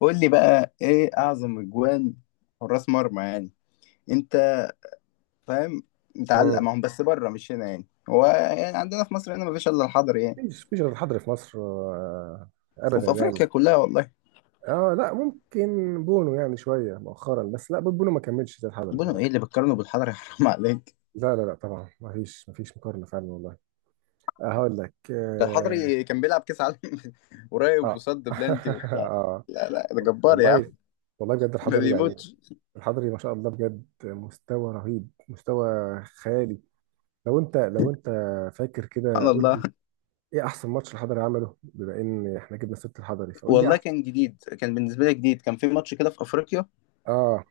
قول لي بقى، ايه اعظم اجوان حراس مرمى؟ يعني انت فاهم، متعلق مم. معاهم بس بره مش هنا. يعني هو يعني عندنا في مصر هنا مفيش الا الحضري يعني. مفيش غير الحضري في مصر آه، ابدا وفي يعني. افريقيا كلها والله. اه، لا ممكن بونو يعني شويه مؤخرا، بس لا، بونو ما كملش زي الحضري بونو طبعا. ايه اللي بتقارنه بالحضري؟ حرام عليك. لا لا لا طبعا، مفيش مقارنه فعلا والله. آه، هقول لك ده اه. الحضري كان بيلعب كاس عالم قريب آه. وصد بلانتي وبتاع. آه. لا لا، ده جبار يا عم، والله، والله بجد ما الحضري يعني بيموتش. الحضري ما شاء الله بجد، مستوى رهيب، مستوى خيالي. لو انت فاكر كده سبحان قول الله. لي ايه احسن ماتش الحضري عمله، بما ان احنا جبنا ست الحضري فقول لي والله احسن. كان جديد، كان بالنسبه لي جديد، كان في ماتش كده في افريقيا، اه،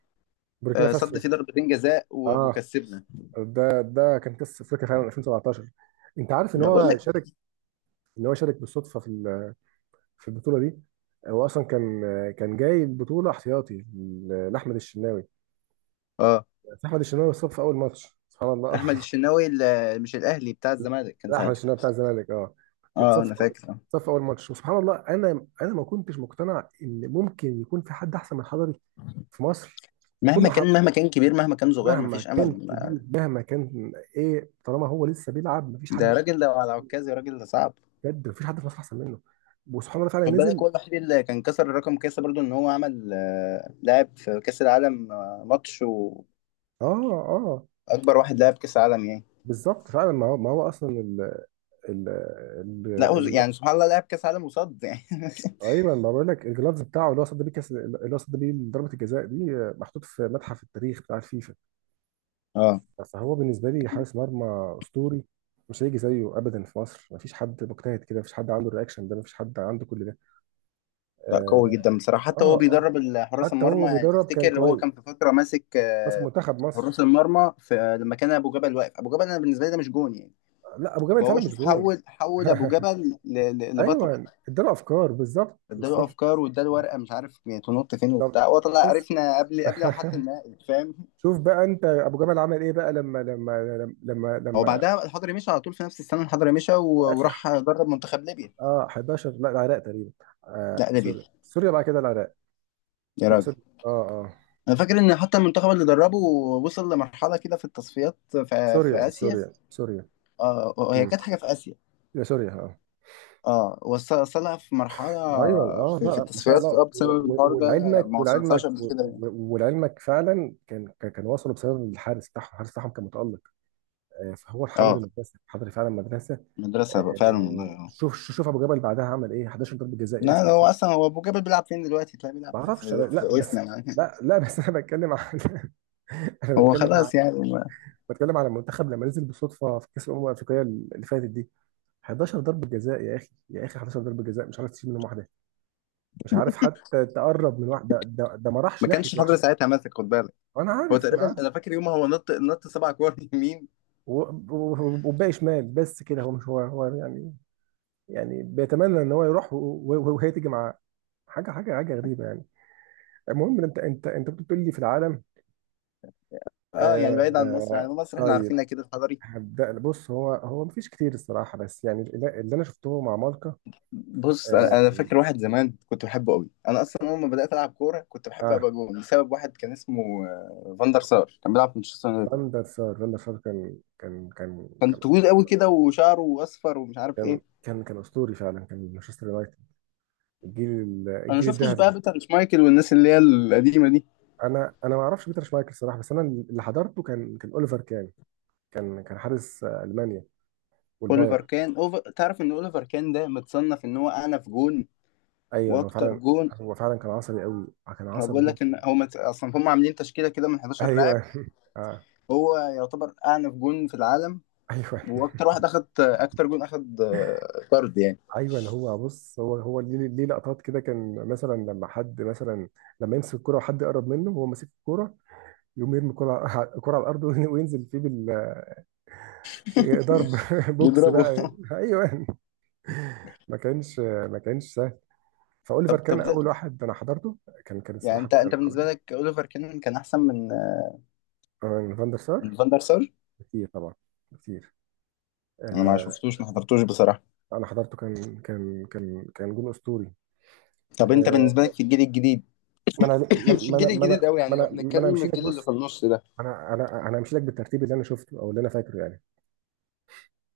بوركينا فاسو. صد فيه ضربتين جزاء و- اه، وكسبنا. ده كان قصه افريقيا فعلا 2017. انت عارف ان ما بقول هو لك. شارك، ان هو شارك بالصدفه في في البطوله دي. هو اصلا كان كان جاي البطوله احتياطي لاحمد الشناوي. اه، احمد الشناوي اتصاب في اول ماتش سبحان الله. احمد الشناوي مش الاهلي، بتاع الزمالك كان لا، احمد ساعتها. الشناوي بتاع الزمالك اه. اه اتصاب في، انا فاكر. آه. اتصاب في اول ماتش، وسبحان الله انا ما كنتش مقتنع ان ممكن يكون في حد احسن من حضري في مصر. طول مهما ما كان، حضري، مهما كان كبير، مهما كان صغير، مهما مفيش كان امل كبير مهما كان، ايه طالما هو لسه بيلعب مفيش ده حد. راجل لو على عكازي راجل، ده صعب. بجد مفيش حد في مصر احسن منه. وسبحان الله فعلا خد بالك هو نزل. الوحيد اللي كان كسر الرقم كاسة برضو ان هو عمل، لعب في كاس العالم، ماتش. واكبر اه اه. واحد لعب كاس عالم يعني. بالظبط فعلا، ما هو، ما هو اصلا ال، ال، لا هو ال، ال- يعني سبحان الله لعب كاس عالم وصد يعني. ايوه ما بقول لك، الجلافز بتاعه اللي هو صد بيه كاس، اللي هو صد بيه ضربه الجزاء دي، آه، محطوط في متحف التاريخ بتاع الفيفا. اه. فهو بالنسبه لي حارس مرمى اسطوري. مش هيجي زيه ابدا في مصر، مفيش حد مجتهد كده، مفيش حد عنده الرياكشن ده، مفيش حد عنده كل ده. لا قوي اه. جدا بصراحه، حتى اه هو آه. بيدرب حراس حتى هو المرمى يعني. بيدرب كان تفتكر هو كويس، كان في فتره ماسك ماسك منتخب حراس مصر. المرمى في لما كان ابو جبل واقف. ابو جبل انا بالنسبه لي ده مش جون يعني. لا، ابو جبل فعلا فهو مش شوف، جون. حول ابو جبل ل- ل- لبطل. ايوه اداله افكار، بالظبط اداله بالظبط افكار، واداله ورقه مش عارف يعني تنط فين بالظبط. وبتاع. هو طلع بس عرفنا قبل، ما حتى النهائي، فاهم. شوف بقى انت ابو جمل عمل ايه بقى، لما لما لما هو لما بعدها الحضري مشى على طول في نفس السنه. الحضري مشى يا و- اخي. وراح درب منتخب ليبيا. اه 11، لا العراق تقريبا. لا آه، ليبيا، سوريا سوريا بعد كده العراق. يا لا، راجل. سوريا اه اه. انا فاكر ان حتى المنتخب اللي دربه وصل لمرحله كده في التصفيات في سوريا اسيا. سوريا سوريا. اه هي امم كانت حاجه في اسيا. يا سوريا اه. اه، وصلها في مرحله ايوه اه، لا في لا، ما شاء الله التصفيات، اه بسبب الحوار ده. ولعلمك، ما وصلتهاش ولعلمك قبل كده يعني. ولعلمك فعلا كان، كان كان وصلوا بسبب الحارس بتاعهم، الحارس بتاعهم كان متالق. آه، فهو الحضري اه مدرسه، الحضري فعلا مدرسه. مدرسه بقى فعلا والله، آه، اه. شوف شوف ابو جبل بعدها عمل ايه. 11 ضربه جزاء يا لا اخي. ده هو اصلا، هو ابو جبل بيلعب فين دلوقتي؟ تلاقيه بيلعب ما في اعرفش في, في لا وسنا بس، يعني. لا لا بس انا بتكلم عن، انا هو بتكلم عن، خلاص يعني بتكلم على المنتخب لما نزل بالصدفه في كاس الامم الافريقيه اللي فاتت دي. 11 ضربه جزاء يا اخي، يا اخي 11 ضربه جزاء مش عارف تشيل منهم واحده، مش عارف حتى تقرب من واحده، ده, ده ما راحش ما ناحيه كانش حضر واحده. ساعتها ماسك، خد بالك. انا هو عارف انا تقريبا عارف انا فاكر يوم هو نط نط سبع كور يمين. و- وباقي شمال، بس كده هو مش، هو هو يعني، يعني بيتمنى ان هو يروح وهي تيجي معاه. حاجه غريبه يعني. المهم، انت كنت بتقول لي في العالم. اه يعني آه بعيد عن مصر، آه، يعني مصر احنا طيب، عارفينها كده الحضري. هبدأ. بص، هو هو مفيش كتير الصراحة، بس يعني اللي انا شفته مع مالكا. بص، انا اه, أنا فاكر واحد زمان كنت بحبه قوي. انا اصلا اول ما بدات العب كوره كنت بحب آه. ابقى جون بسبب واحد كان اسمه فاندر سار، كان بيلعب في مانشستر يونايتد. فاندر سار، فاندر سار كان، كان كان كان كان طويل قوي كده وشعره اصفر ومش عارف ايه. كان كان كان اسطوري فعلا، كان مانشستر يونايتد، الجيل انا ما الجيل شفتش الذهبي. بقى بيتر شمايكل والناس اللي هي القديمه دي. انا ما اعرفش بيتر شمايكل الصراحة، بس انا اللي حضرته كان كان اوليفر كان، كان كان حارس آه، المانيا اوليفر والبايرن. كان تعرف ان اوليفر كان ده متصنف ان هو اعنف جون. ايوه هو واكتر فعلا. جون. هو فعلا كان عصبي قوي، كان هو عصبي بيقول لك ان جدا. هو اصلا هم عاملين تشكيله كده من 11 ايوه لاعب. آه. هو يعتبر اعنف جون في العالم ايوه. واكتر واحد اخد اكتر جون، اخد طرد يعني. ايوه هو بص، هو هو ليه ليه لقطات كده، كان مثلا لما حد مثلا، لما يمسك الكرة وحد يقرب منه وهو ماسك الكرة، يقوم يرمي الكرة على الكرة على الارض وينزل فيه بال ضرب بوكس بيضربه. بقى. ايوه. ما كانش سهل. فاوليفر طب كان طب ده. اول واحد انا حضرته، كان كان يعني الصراحه انت بقى. انت بالنسبه لك اوليفر كان، كان احسن من عن فاندر سار، من فان دار سار؟ كتير طبعا، كتير. انا ما آه، شفتوش، ما حضرتوش بصراحه. انا حضرته كان، كان جون اسطوري. طب انت بالنسبه لك آه. في الجيل الجديد؟ ما انا، ما مش انا، الجيل ما انا، الجديد قوي ما يعني، لو انا ما انا بنتكلم مشيتك. الجيل اللي في بص، النص ده. انا همشي لك بالترتيب اللي انا شفته او اللي انا فاكره يعني.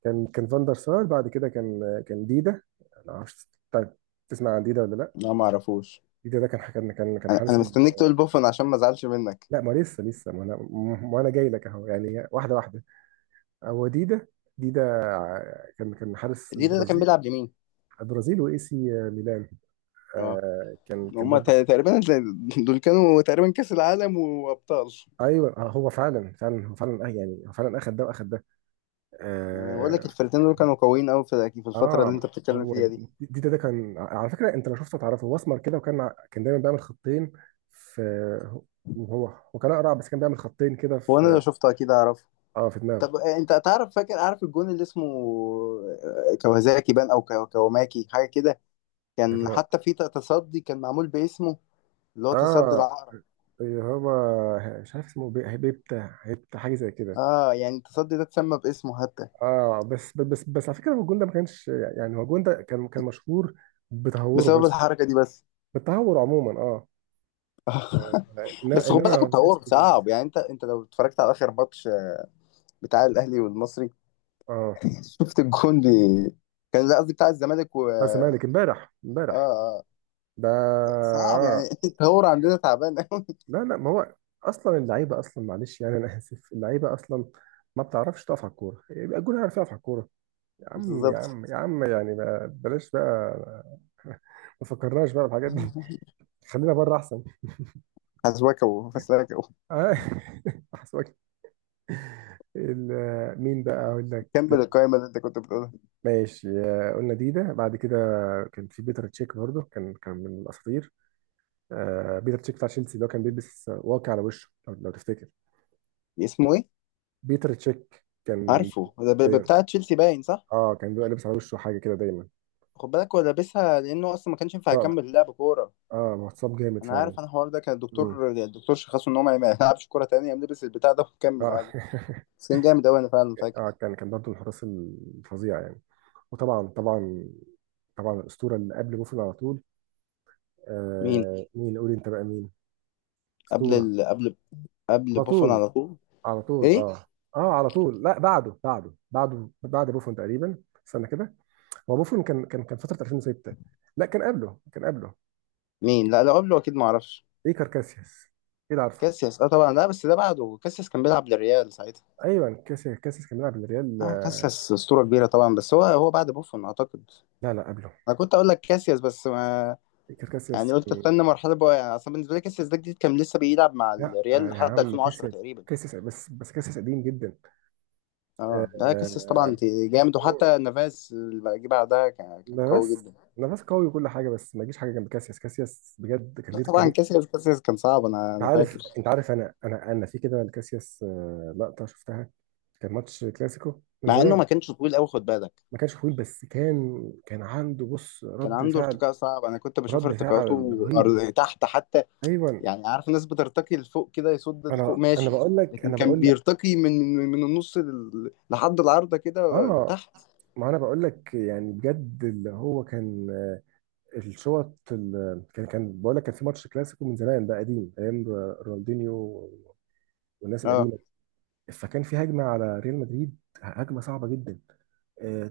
كان كان فاندر سار، بعد كده كان، كان ديدا. انا عارف. طيب، تسمع عن ديدا ولا لا؟ لا ما اعرفوش. ديدا ده كان، كان انا حارس أنا ال... مستنيك تقول بوفون عشان ما ازعلش منك. لا ما لسه لسه، ما انا، ما انا جاي لك اهو يعني واحده واحده. هو ديدا، ديدا كان، كان حارس ليه، ده كان البرازيل، بيلعب يمين؟ البرازيل واي سي ميلان. اه آه، كان كان هما برضه. تقريبا، دول كانوا تقريبا كاس العالم وابطال. ايوه آه، هو فعلا فعلا، هو فعلا آه يعني، هو فعلا اخد ده واخد ده. أنا بقول لك آه، الفرقتين دول كانوا قويين قوي في الفتره اللي اه. انت بتتكلم هو فيها دي. دي، ده, ده كان على فكره، انت لو شفته تعرفه، هو اسمر كده وكان كان دايما بيعمل خطين في، هو هو كان اقرع بس كان بيعمل خطين كده هو انا في، لو شفته اكيد اعرفه. اه، في دماغه. طب انت تعرف، فاكر عارف الجون اللي اسمه كوازاكي بان او كوماكي حاجه كده؟ اللي كان هو حتى في تصدي كان معمول باسمه، اللي هو تصدي اه، العقرب. اللي هو مش عارف اسمه، بيبتا، هيبتا حاجه زي كده. اه يعني التصدي ده اتسمى باسمه حتى اه، بس على فكره هو الجون ده ما كانش، يعني هو الجون ده كان كان مشهور بتهوره بسبب بس، الحركه دي بس. بالتهور عموما اه. بس خد انما بالك ما كانش التطور كده. صعب يعني. انت لو اتفرجت على اخر ماتش بتاع الاهلي والمصري اه شفت الجون دي. كان، لا قصدي بتاع الزمالك، و بس اه. مالك امبارح امبارح اه ده صعب يعني. آه. التطور عندنا تعبان قوي. لا لا، ما هو اصلا اللعيبه اصلا، معلش يعني انا اسف، اللعيبه اصلا ما بتعرفش تقف على الكوره، يبقى الجون عارف يقف على الكوره؟ يا عم يا بالظبط. عم يا عم يعني، ما بلاش بقى. ما فكرناش بقى بالحاجات دي، خلينا بره احسن. حسواكو فسلاكو. آه، احسن. مين بقى اقول لك. كمل القائمه اللي انت كنت بتقولها. ماشي، آه، قلنا ديدا. بعد كده كان في بيتر تشيك برضه، كان كان من الاساطير. آه، بيتر تشيك بتاع تشيلسي اللي هو كان بيلبس واقي على وشه، لو تفتكر. اسمه ايه؟ بيتر تشيك كان، عارفه، ده أيوة. بتاع تشيلسي باين، صح؟ اه كان بيبقى لابس على وشه حاجه كده دايما. خد بالك هو لابسها لانه اصلا ما كانش ينفع صعب. يكمل لعب كوره. اه متصاب جامد انا عارف، فعلا. انا الحوار ده كان امم الدكتور، شخصه ان هو ما يلعبش كوره تانية، قام لبس البتاع ده وكمل اه عادي. بس كان جامد قوي، انا فعلا فاكر. اه كان كان برضه من الحراس الفظيع يعني. وطبعا طبعا طبعا الاسطوره اللي قبل بوفون على طول. مين آه مين؟ قول انت بقى، مين قبل اسطوره قبل على بوفون طول على طول؟ على طول؟ ايه؟ اه اه، على طول. لا بعده، بعده بعد بوفون تقريبا. استنى كده، هو بوفون كان، كان فتره 2006. لا كان قبله، كان قبله. مين؟ لا لو قبله اكيد ما اعرفش. ايكار كاسياس، ايه ده، عارفه. كاسياس؟ اه طبعا، لا بس ده بعده، كاسياس كان بيلعب للريال ساعتها. ايوه، كاسياس، كاسياس كان بيلعب الريال. اه كاسياس اسطوره كبيره طبعا، بس هو بعد بوفون اعتقد. لا لا قبله، انا كنت اقول لك كاسياس، بس ما كان كاسياس يعني، قلت كان. استنى مرحله بقى. يعني اصلا بالنسبه لي كاسياس ده جديد، كان لسه بيلعب مع لا الريال آه، يا لحد عم 2010 كاسياس، تقريبا. كاسياس بس كاسياس قديم جدا. اه لا كاسياس طبعا آه، جامد، وحتى نافاس اللي جه بعدها كان قوي جدا. نافاس، نافاس قوي وكل حاجه، بس ما يجيش حاجه جنب كاسياس. كاسياس بجد كان لا ليه، كان طبعا ليه. كاسياس، كاسياس كان صعب. انا انت انا عارف، فاكر انت عارف، انا في كده لكاسياس، آه، لقطه شفتها. كان ماتش كلاسيكو من مع انه زمان. ما كانش طويل قوي، خد بالك. ما كانش طويل، بس كان كان عنده، بص، كان رد عنده فعل. ارتقاء صعب، انا كنت بشوف رد فعل ارتقاءاته رهيب. تحت حتى. ايوه. يعني عارف الناس بترتقي لفوق كده، يصد لفوق انا ماشي، بقول لك، لكن انا كان بقول لك. بيرتقي من النص لحد العارضة كده اه تحت. ما انا بقول لك يعني بجد، اللي هو كان آه، الشوط كان، كان بقول لك، كان في ماتش كلاسيكو من زمان بقى، قديم، ايام رونالدينيو والناس اه، القديمه. فكان في هجمه على ريال مدريد، هجمه صعبه جدا.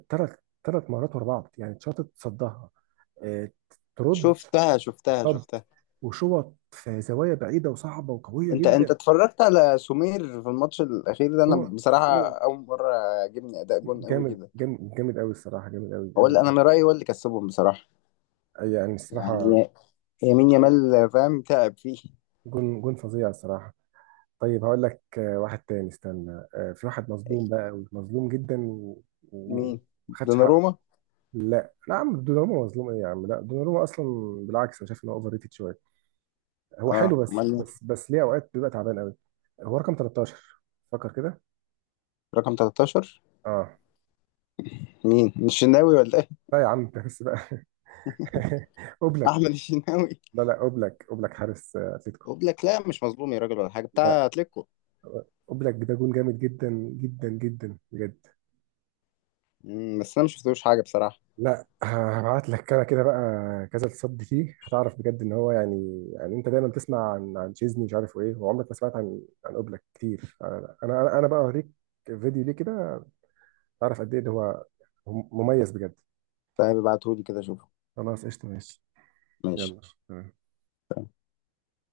ثلاث ثلاث مرات ورا بعض يعني، اتشاطت، صدها، آه، ترد، شفتها، شفتها، صد شفتها. وشوط في زوايا بعيده وصعبه وقويه انت جدا. اتفرجت على سمير في الماتش الاخير ده؟ انا ثم، بصراحة ثم اول مرة عجبني اداء جون قوي جامد كده. جامد جامد قوي الصراحه، جامد قوي هو قوي اللي انا قوي من رأيي هو اللي كسبهم بصراحة، يعني الصراحه يعني يمين يامال فاهم تعب فيه. جون، جون فظيع الصراحه. طيب هقول لك آه، واحد تاني. استنى آه، في واحد مظلوم بقى قوي، مظلوم جدا و- وما مين؟ خدش حقه. دوناروما؟ لا لا يا عم، دوناروما مظلوم ايه يا عم؟ لا، دوناروما اصلا بالعكس، انا شايف ان هو اوفر ريتد شويه، هو اه حلو، بس امال مين؟ بس بس ليه اوقات بيبقى تعبان قوي. هو رقم 13، فكر كده. رقم 13. اه مين، مش الشناوي ولا ايه؟ لا يا عم، انت بس بقى. اوبلاك. احمد الشناوي. لا لا، اوبلاك، اوبلاك حارس آه، اتلتيكو. وبلاك، لا مش مظلوم يا راجل ولا حاجه بتاع لا، اتلتيكو. اوبلاك ده جون جامد جدا، جدا بجد. بس انا مش شفتوش حاجه بصراحه. لا هبعت لك، كده كده بقى، كذا تصدي فيه هتعرف بجد ان هو يعني. يعني انت دايما تسمع عن عن تشيزني مش عارف ايه، وعمرك ما سمعت عن عن اوبلاك كتير. انا بقى اوريك فيديو ليه كده، تعرف قد ايه ده، هو مميز بجد. طيب ابعتهولي كده اشوفه. خلاص، قشطه، ماشي. ماشي. يلا.